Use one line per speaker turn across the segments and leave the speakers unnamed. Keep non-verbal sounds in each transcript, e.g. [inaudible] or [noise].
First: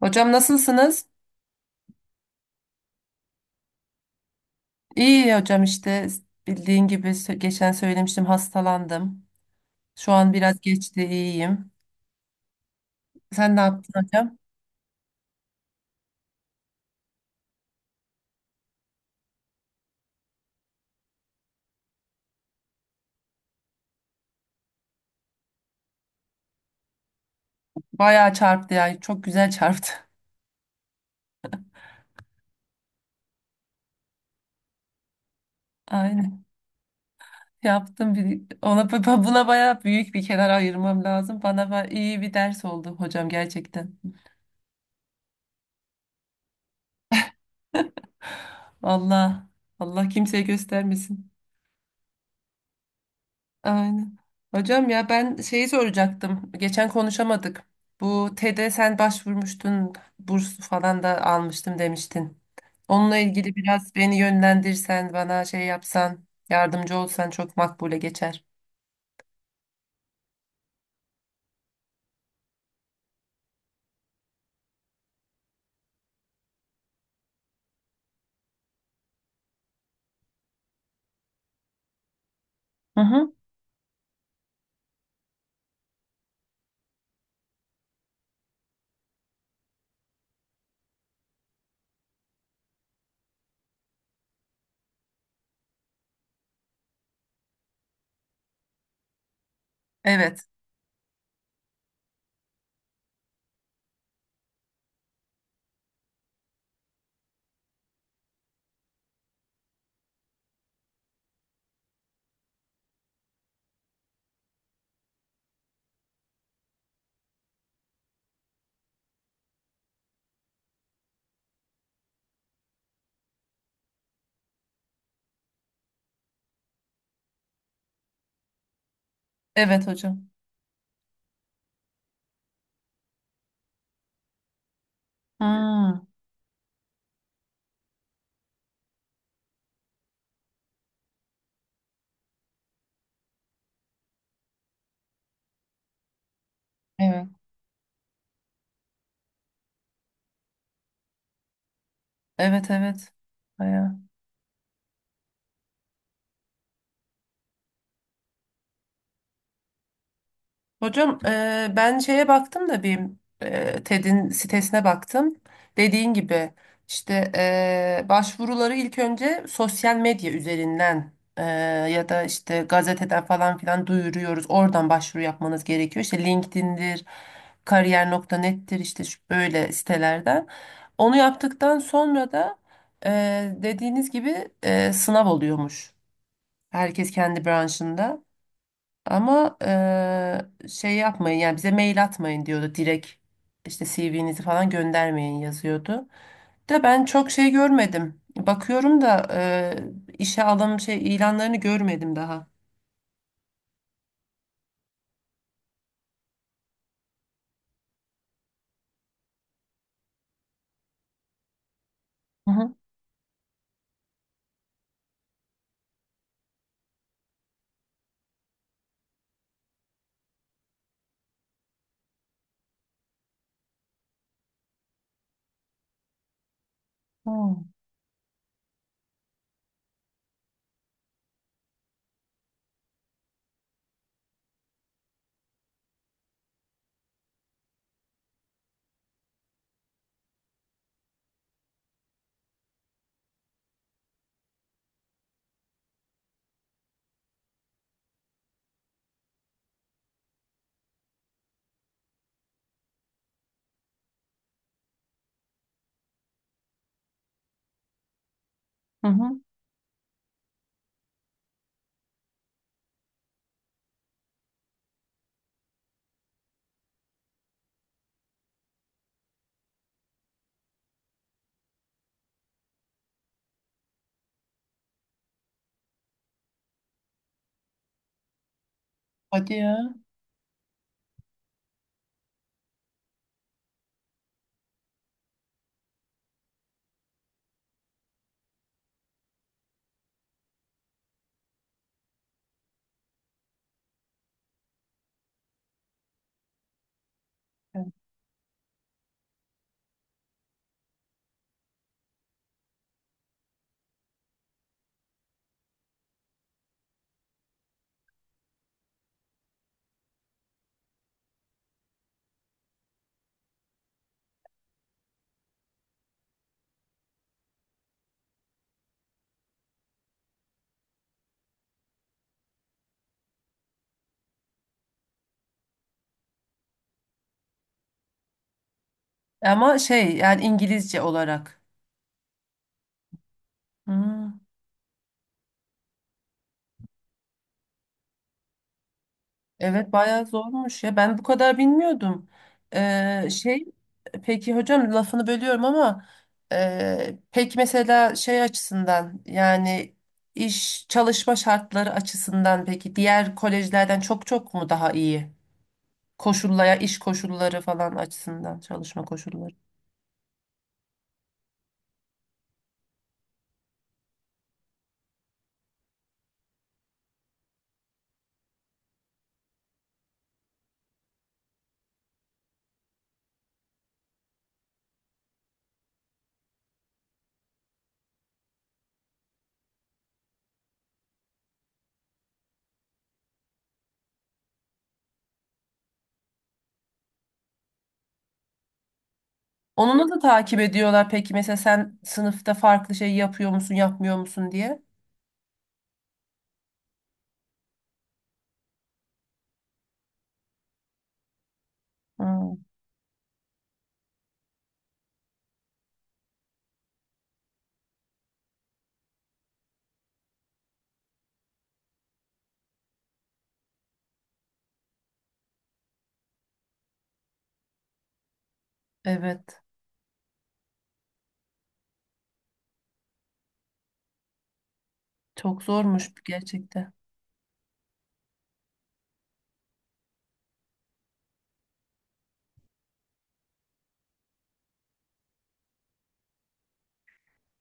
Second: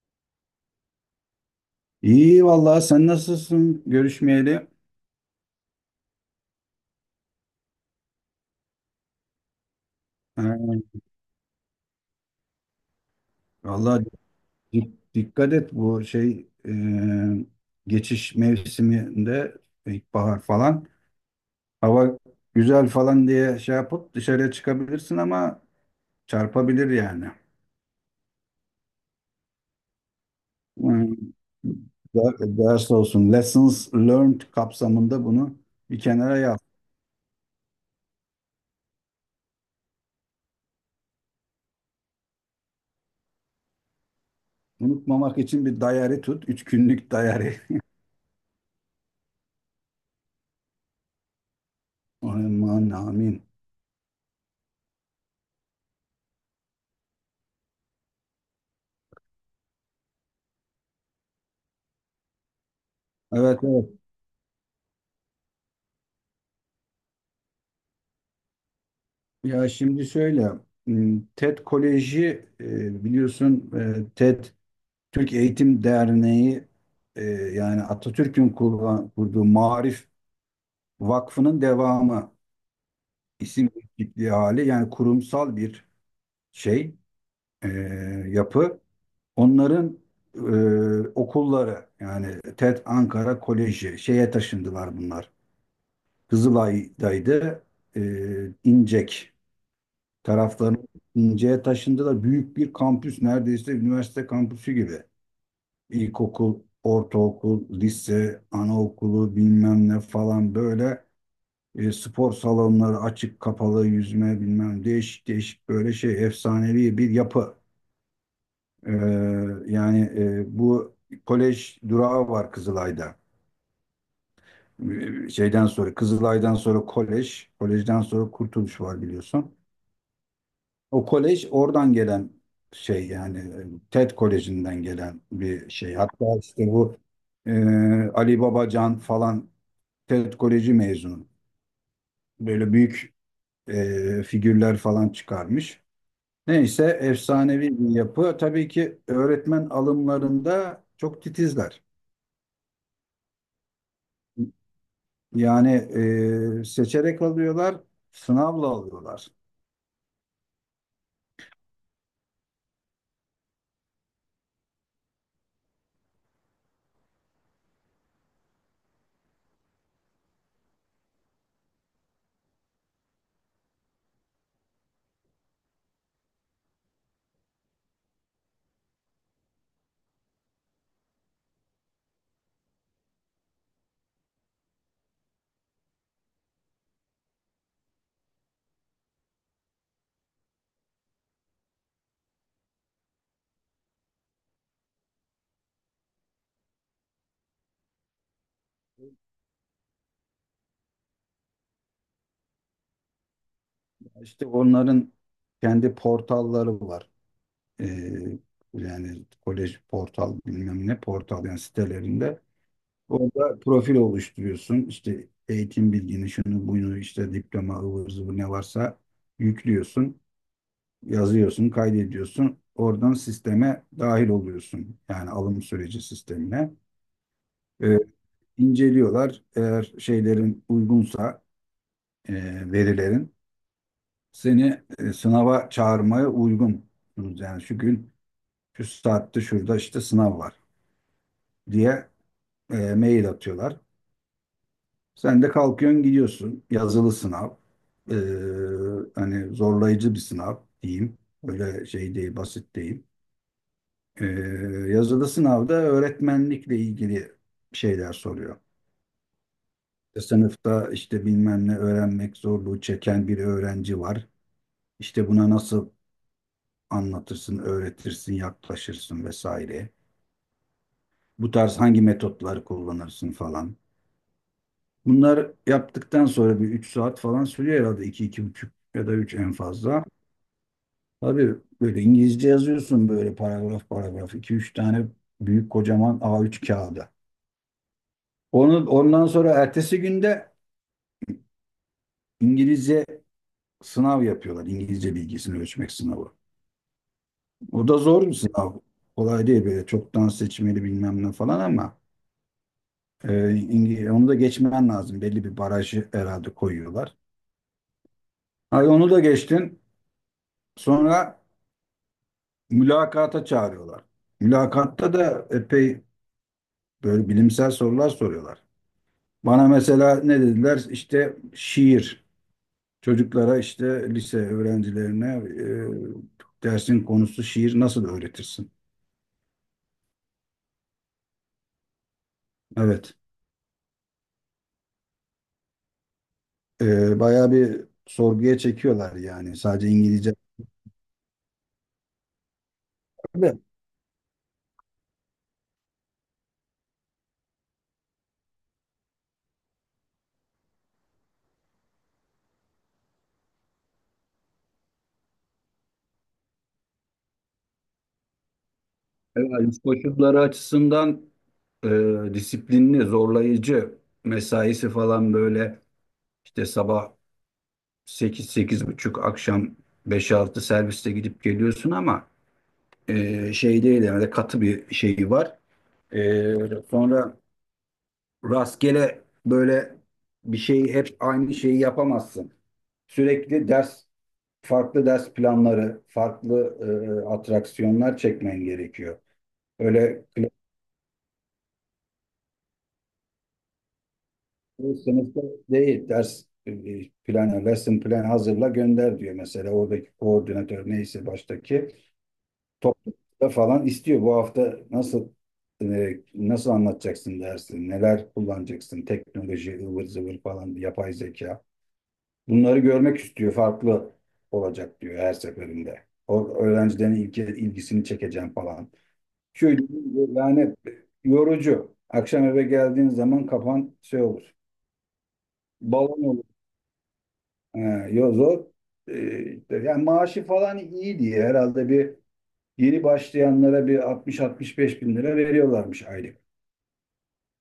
Hocam nasılsınız?
İyi vallahi sen nasılsın görüşmeyeli?
İyi hocam işte bildiğin gibi geçen söylemiştim hastalandım. Şu an
Ha,
biraz geçti iyiyim. Sen ne yaptın
vallahi
hocam?
dikkat et bu şey, geçiş mevsiminde ilkbahar falan hava güzel falan diye şey yapıp dışarıya çıkabilirsin ama çarpabilir yani.
Bayağı çarptı ya çok güzel çarptı.
Hmm, Ders olsun. Lessons learned kapsamında bunu
[laughs]
bir kenara
Aynen
yaz.
yaptım bir ona buna bayağı büyük bir kenar ayırmam lazım. Bana iyi bir ders oldu hocam gerçekten.
Unutmamak için bir diary tut. 3 günlük diary.
Allah Allah kimseye göstermesin.
[laughs] Aman amin.
Aynen. Hocam ya ben şeyi soracaktım. Geçen konuşamadık. Bu TED'e sen başvurmuştun. Burs falan da almıştım demiştin. Onunla ilgili
Evet evet.
biraz beni yönlendirsen, bana şey yapsan, yardımcı olsan çok makbule geçer.
Ya şimdi şöyle, TED Koleji, biliyorsun, TED Türk Eğitim Derneği, yani Atatürk'ün kurduğu Maarif Vakfı'nın devamı,
Hı hı.
isim değişikliği hali, yani kurumsal bir şey e, yapı. Onların okulları, yani TED Ankara Koleji şeye taşındılar bunlar. Kızılay'daydı, İncek.
Evet.
Taraflarını İnce'ye taşındılar. Büyük bir kampüs, neredeyse üniversite kampüsü gibi. İlkokul, ortaokul, lise, anaokulu bilmem ne falan böyle, spor salonları açık kapalı yüzme bilmem değişik değişik böyle şey, efsanevi bir yapı. Ee, yani, bu kolej durağı var Kızılay'da. Şeyden sonra, Kızılay'dan sonra kolej, kolejden sonra Kurtuluş var biliyorsun.
Evet hocam.
O kolej oradan gelen şey, yani TED Koleji'nden gelen bir şey.
Hmm.
Hatta işte bu e, Ali Babacan falan TED Koleji mezunu. Böyle büyük, figürler falan çıkarmış. Neyse,
Evet.
efsanevi bir yapı. Tabii ki öğretmen alımlarında çok titizler.
Evet, evet. Bayağı.
Yani, seçerek alıyorlar, sınavla alıyorlar.
Hocam ben şeye baktım da bir TED'in sitesine baktım. Dediğin gibi işte başvuruları ilk önce sosyal medya üzerinden e, ya da işte gazeteden falan filan duyuruyoruz. Oradan başvuru yapmanız gerekiyor. İşte LinkedIn'dir, kariyer nokta net'tir işte şu böyle sitelerden. Onu yaptıktan sonra da e, dediğiniz gibi sınav oluyormuş. Herkes kendi branşında. Ama şey yapmayın yani bize mail atmayın diyordu direkt işte CV'nizi falan göndermeyin yazıyordu. De ben çok şey görmedim. Bakıyorum da işe alım şey ilanlarını görmedim daha.
İşte onların kendi portalları var. e, yani kolej portal bilmem ne portal, yani sitelerinde
Hı hı.
orada profil oluşturuyorsun. İşte eğitim bilgini, şunu bunu, işte diploma, ıvır zıvır ne varsa yüklüyorsun. Yazıyorsun, kaydediyorsun. Oradan sisteme dahil oluyorsun, yani alım süreci sistemine. E, inceliyorlar. Eğer şeylerin uygunsa e, verilerin seni sınava çağırmaya uygun. Yani şu gün şu saatte şurada işte sınav var diye mail atıyorlar. Sen de kalkıyorsun gidiyorsun. Yazılı sınav. E, hani zorlayıcı bir sınav diyeyim. Öyle şey değil, basit değil. E, Yazılı sınavda öğretmenlikle ilgili şeyler soruyor.
Hı hı.
İşte sınıfta işte bilmem ne, öğrenmek zorluğu çeken bir öğrenci var. İşte buna nasıl anlatırsın, öğretirsin, yaklaşırsın vesaire. Bu tarz hangi metotları kullanırsın falan. Bunlar yaptıktan sonra bir 3 saat falan sürüyor herhalde. İki iki buçuk ya da üç en
Hadi ya.
fazla. Tabii böyle İngilizce yazıyorsun, böyle paragraf paragraf. İki üç tane büyük kocaman A3 kağıda. Onu, ondan sonra ertesi günde İngilizce sınav yapıyorlar. İngilizce bilgisini ölçmek sınavı. O da zor bir sınav. Kolay değil böyle, çoktan seçmeli bilmem ne falan, ama onu da geçmen lazım. Belli bir barajı herhalde koyuyorlar. Ay, onu da geçtin. Sonra mülakata çağırıyorlar. Mülakatta da epey böyle bilimsel sorular soruyorlar. Bana mesela ne dediler? İşte şiir. Çocuklara, işte lise öğrencilerine, dersin konusu şiir, nasıl öğretirsin?
Ama şey yani İngilizce olarak.
Evet.
Hı.
Bayağı bir sorguya çekiyorlar yani. Sadece
Evet bayağı
İngilizce.
zormuş ya. Ben bu kadar bilmiyordum.
Evet,
Şey peki hocam lafını bölüyorum ama peki mesela şey açısından yani iş çalışma şartları açısından peki diğer kolejlerden çok çok mu daha iyi? Koşullaya iş koşulları falan açısından çalışma koşulları.
Evet, koşulları açısından, disiplinli, zorlayıcı. Mesaisi falan böyle işte sabah 8 buçuk, akşam 5-6 serviste gidip geliyorsun, ama, şey değil yani, de katı bir şeyi var. E, Sonra rastgele böyle bir şeyi, hep aynı şeyi yapamazsın. Sürekli ders, farklı ders planları, farklı, atraksiyonlar çekmen gerekiyor.
Onu da
Öyle
takip ediyorlar peki mesela sen sınıfta farklı şey yapıyor musun yapmıyor musun diye.
klasik sınıfta değil. Ders, planı, lesson plan hazırla gönder diyor mesela oradaki koordinatör, neyse baştaki.
Hmm,
Toplumda falan istiyor. Bu hafta nasıl anlatacaksın dersi, neler kullanacaksın, teknoloji, ıvır zıvır falan, yapay zeka. Bunları görmek istiyor, farklı olacak diyor her seferinde. O öğrencilerin ilgisini çekeceğim falan.
evet
Şöyle yani, yorucu. Akşam eve geldiğin zaman kafan şey olur.
çok zormuş
Balon olur.
gerçekten.
Ee, Zor. İşte yani maaşı falan iyi diye herhalde bir. Yeni başlayanlara bir 60-65 bin lira veriyorlarmış aylık.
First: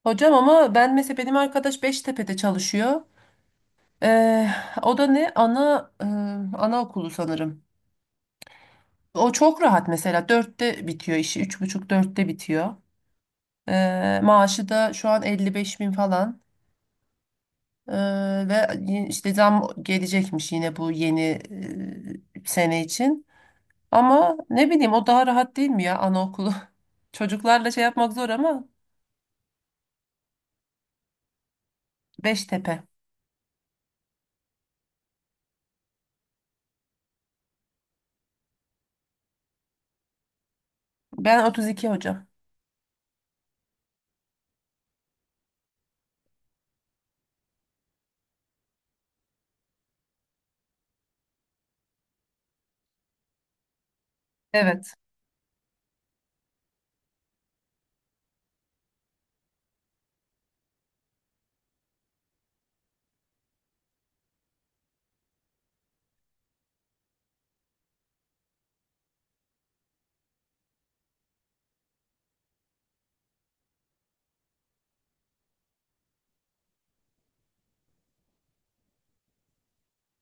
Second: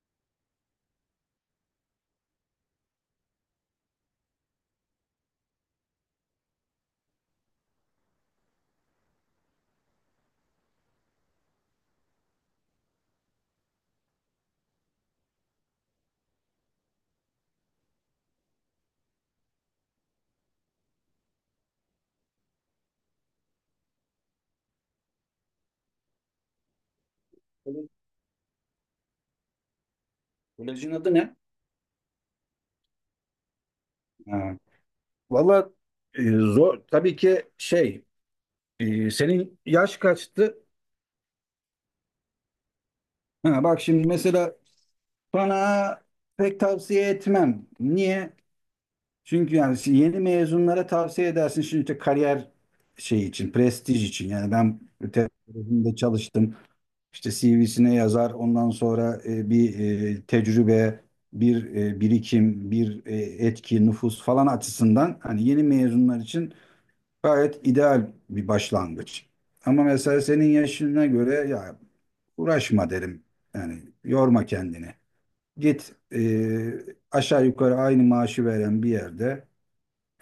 Hocam ama ben mesela benim arkadaş Beştepe'de çalışıyor. Ee, o da ne? Ana anaokulu sanırım. O çok rahat mesela. Dörtte bitiyor işi. Üç buçuk dörtte bitiyor. Maaşı da şu an 55.000 falan. Ee, ve işte zam gelecekmiş yine bu yeni sene için. Ama ne bileyim o daha rahat değil mi ya anaokulu? [laughs] Çocuklarla şey yapmak zor ama
Kolejin adı ne?
Beştepe.
Ha. Valla, zor. Tabii ki şey, senin yaş kaçtı?
Ben 32 hocam.
Ha, bak şimdi mesela bana pek tavsiye etmem. Niye? Çünkü yani yeni mezunlara tavsiye edersin. Şimdi işte kariyer şey için, prestij için. Yani ben
Evet.
öte tarafında çalıştım. İşte CV'sine yazar. Ondan sonra bir tecrübe, bir birikim, bir etki, nüfus falan açısından, hani yeni mezunlar için gayet ideal bir başlangıç. Ama mesela senin yaşına göre ya, uğraşma derim. Yani yorma kendini. Git, aşağı yukarı aynı maaşı veren bir yerde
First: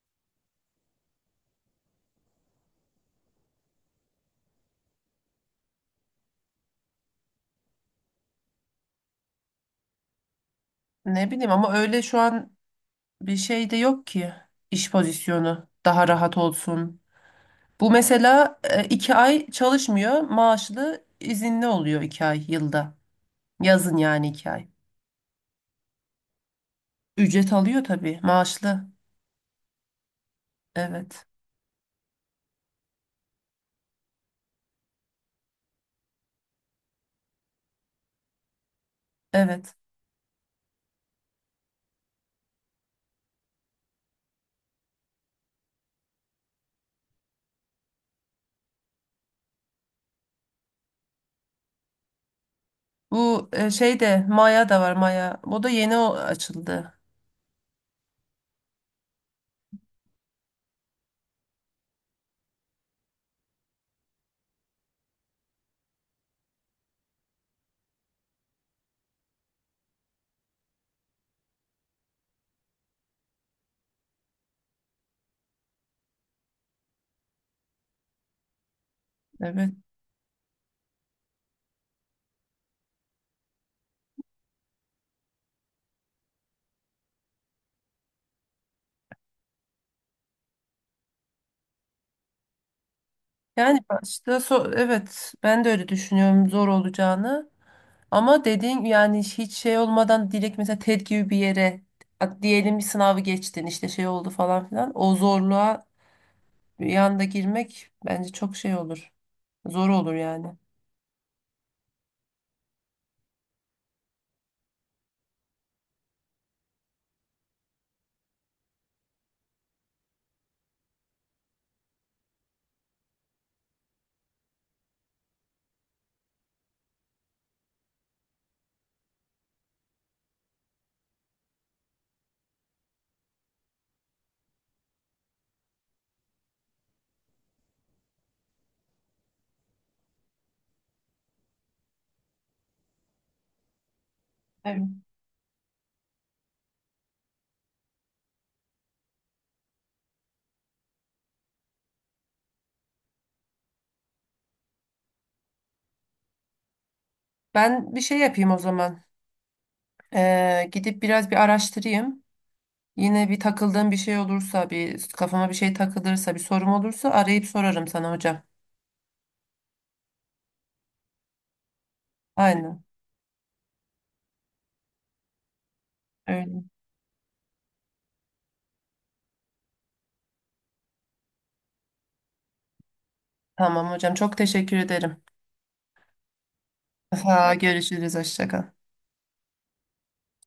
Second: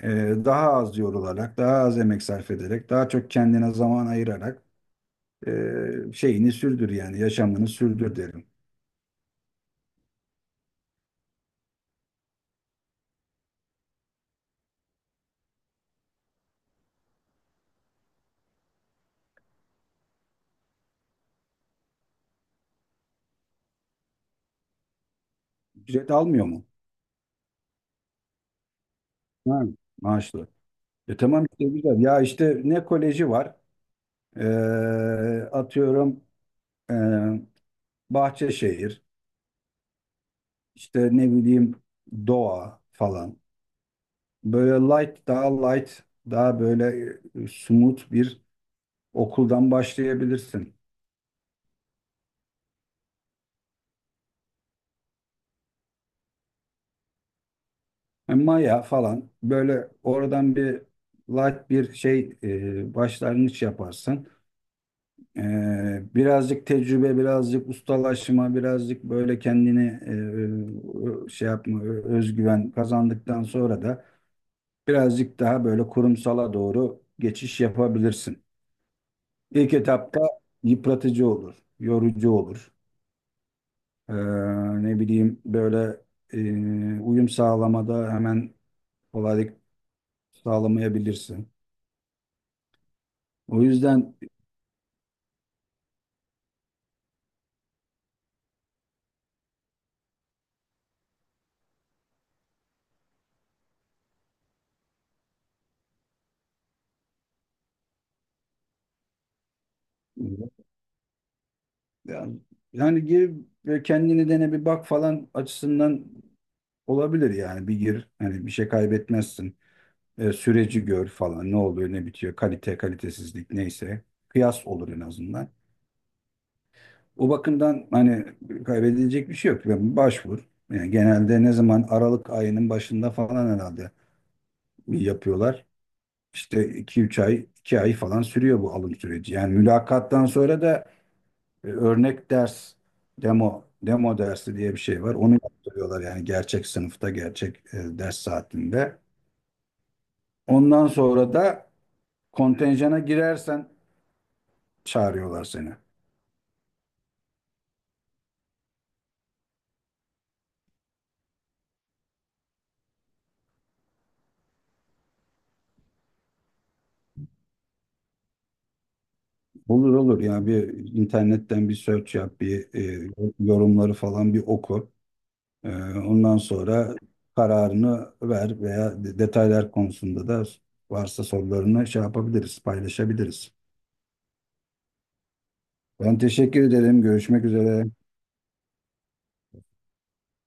e, daha az yorularak, daha az emek sarf ederek, daha çok kendine zaman ayırarak, şeyini sürdür, yani yaşamını sürdür derim.
Ne bileyim ama öyle şu an bir şey de yok ki iş pozisyonu daha rahat olsun. Bu mesela 2 ay çalışmıyor, maaşlı izinli oluyor 2 ay yılda. Yazın yani 2 ay.
Ücret almıyor mu?
Ücret alıyor tabii, maaşlı.
Ha, maaşlı.
Evet,
Tamam işte, güzel. Ya işte ne koleji var? Ee, Atıyorum e, Bahçeşehir,
evet.
işte ne bileyim Doğa falan. Böyle light, daha light, daha böyle, smooth bir okuldan başlayabilirsin.
Bu şey de Maya da var Maya. O da yeni açıldı.
Maya falan böyle oradan bir light bir şey, başlangıç yaparsın. E, Birazcık tecrübe, birazcık ustalaşma, birazcık böyle kendini şey yapma, özgüven kazandıktan sonra da birazcık daha böyle kurumsala doğru geçiş yapabilirsin.
Evet.
İlk etapta yıpratıcı olur, yorucu olur. E, Ne bileyim böyle, uyum sağlamada hemen kolaylık sağlamayabilirsin. O
Yani
yüzden
başta evet ben de öyle düşünüyorum zor olacağını. Ama dediğin yani hiç şey olmadan direkt mesela TED gibi bir yere diyelim bir sınavı geçtin işte şey oldu falan filan. O zorluğa bir anda girmek bence çok şey olur. Zor olur yani.
yani, yani, gir ve kendini dene bir bak falan açısından olabilir, yani bir gir, hani bir şey kaybetmezsin. Süreci gör falan, ne oluyor ne bitiyor, kalite kalitesizlik neyse, kıyas olur en azından. O bakımdan hani kaybedilecek bir şey yok. Yani başvur. Yani genelde ne zaman, Aralık ayının başında falan herhalde yapıyorlar. İşte iki üç ay, 2 ay falan sürüyor bu alım süreci. Yani mülakattan sonra da, örnek ders, demo dersi diye bir
Evet.
şey var. Onu yaptırıyorlar, yani gerçek sınıfta gerçek, ders saatinde. Ondan sonra da kontenjana girersen çağırıyorlar seni.
Ben bir şey yapayım o zaman. Gidip biraz bir araştırayım. Yine bir takıldığım bir şey olursa, bir kafama bir şey takılırsa, bir sorum olursa arayıp sorarım sana hocam.
Olur olur, yani bir internetten bir search yap, bir
Aynen.
e, yorumları falan bir oku. E, Ondan
Öyle.
sonra kararını ver. Veya detaylar konusunda da varsa sorularını şey yapabiliriz, paylaşabiliriz.
Tamam hocam. Çok teşekkür ederim.
Ben teşekkür ederim. Görüşmek
Ha,
üzere.
görüşürüz. Hoşça kal.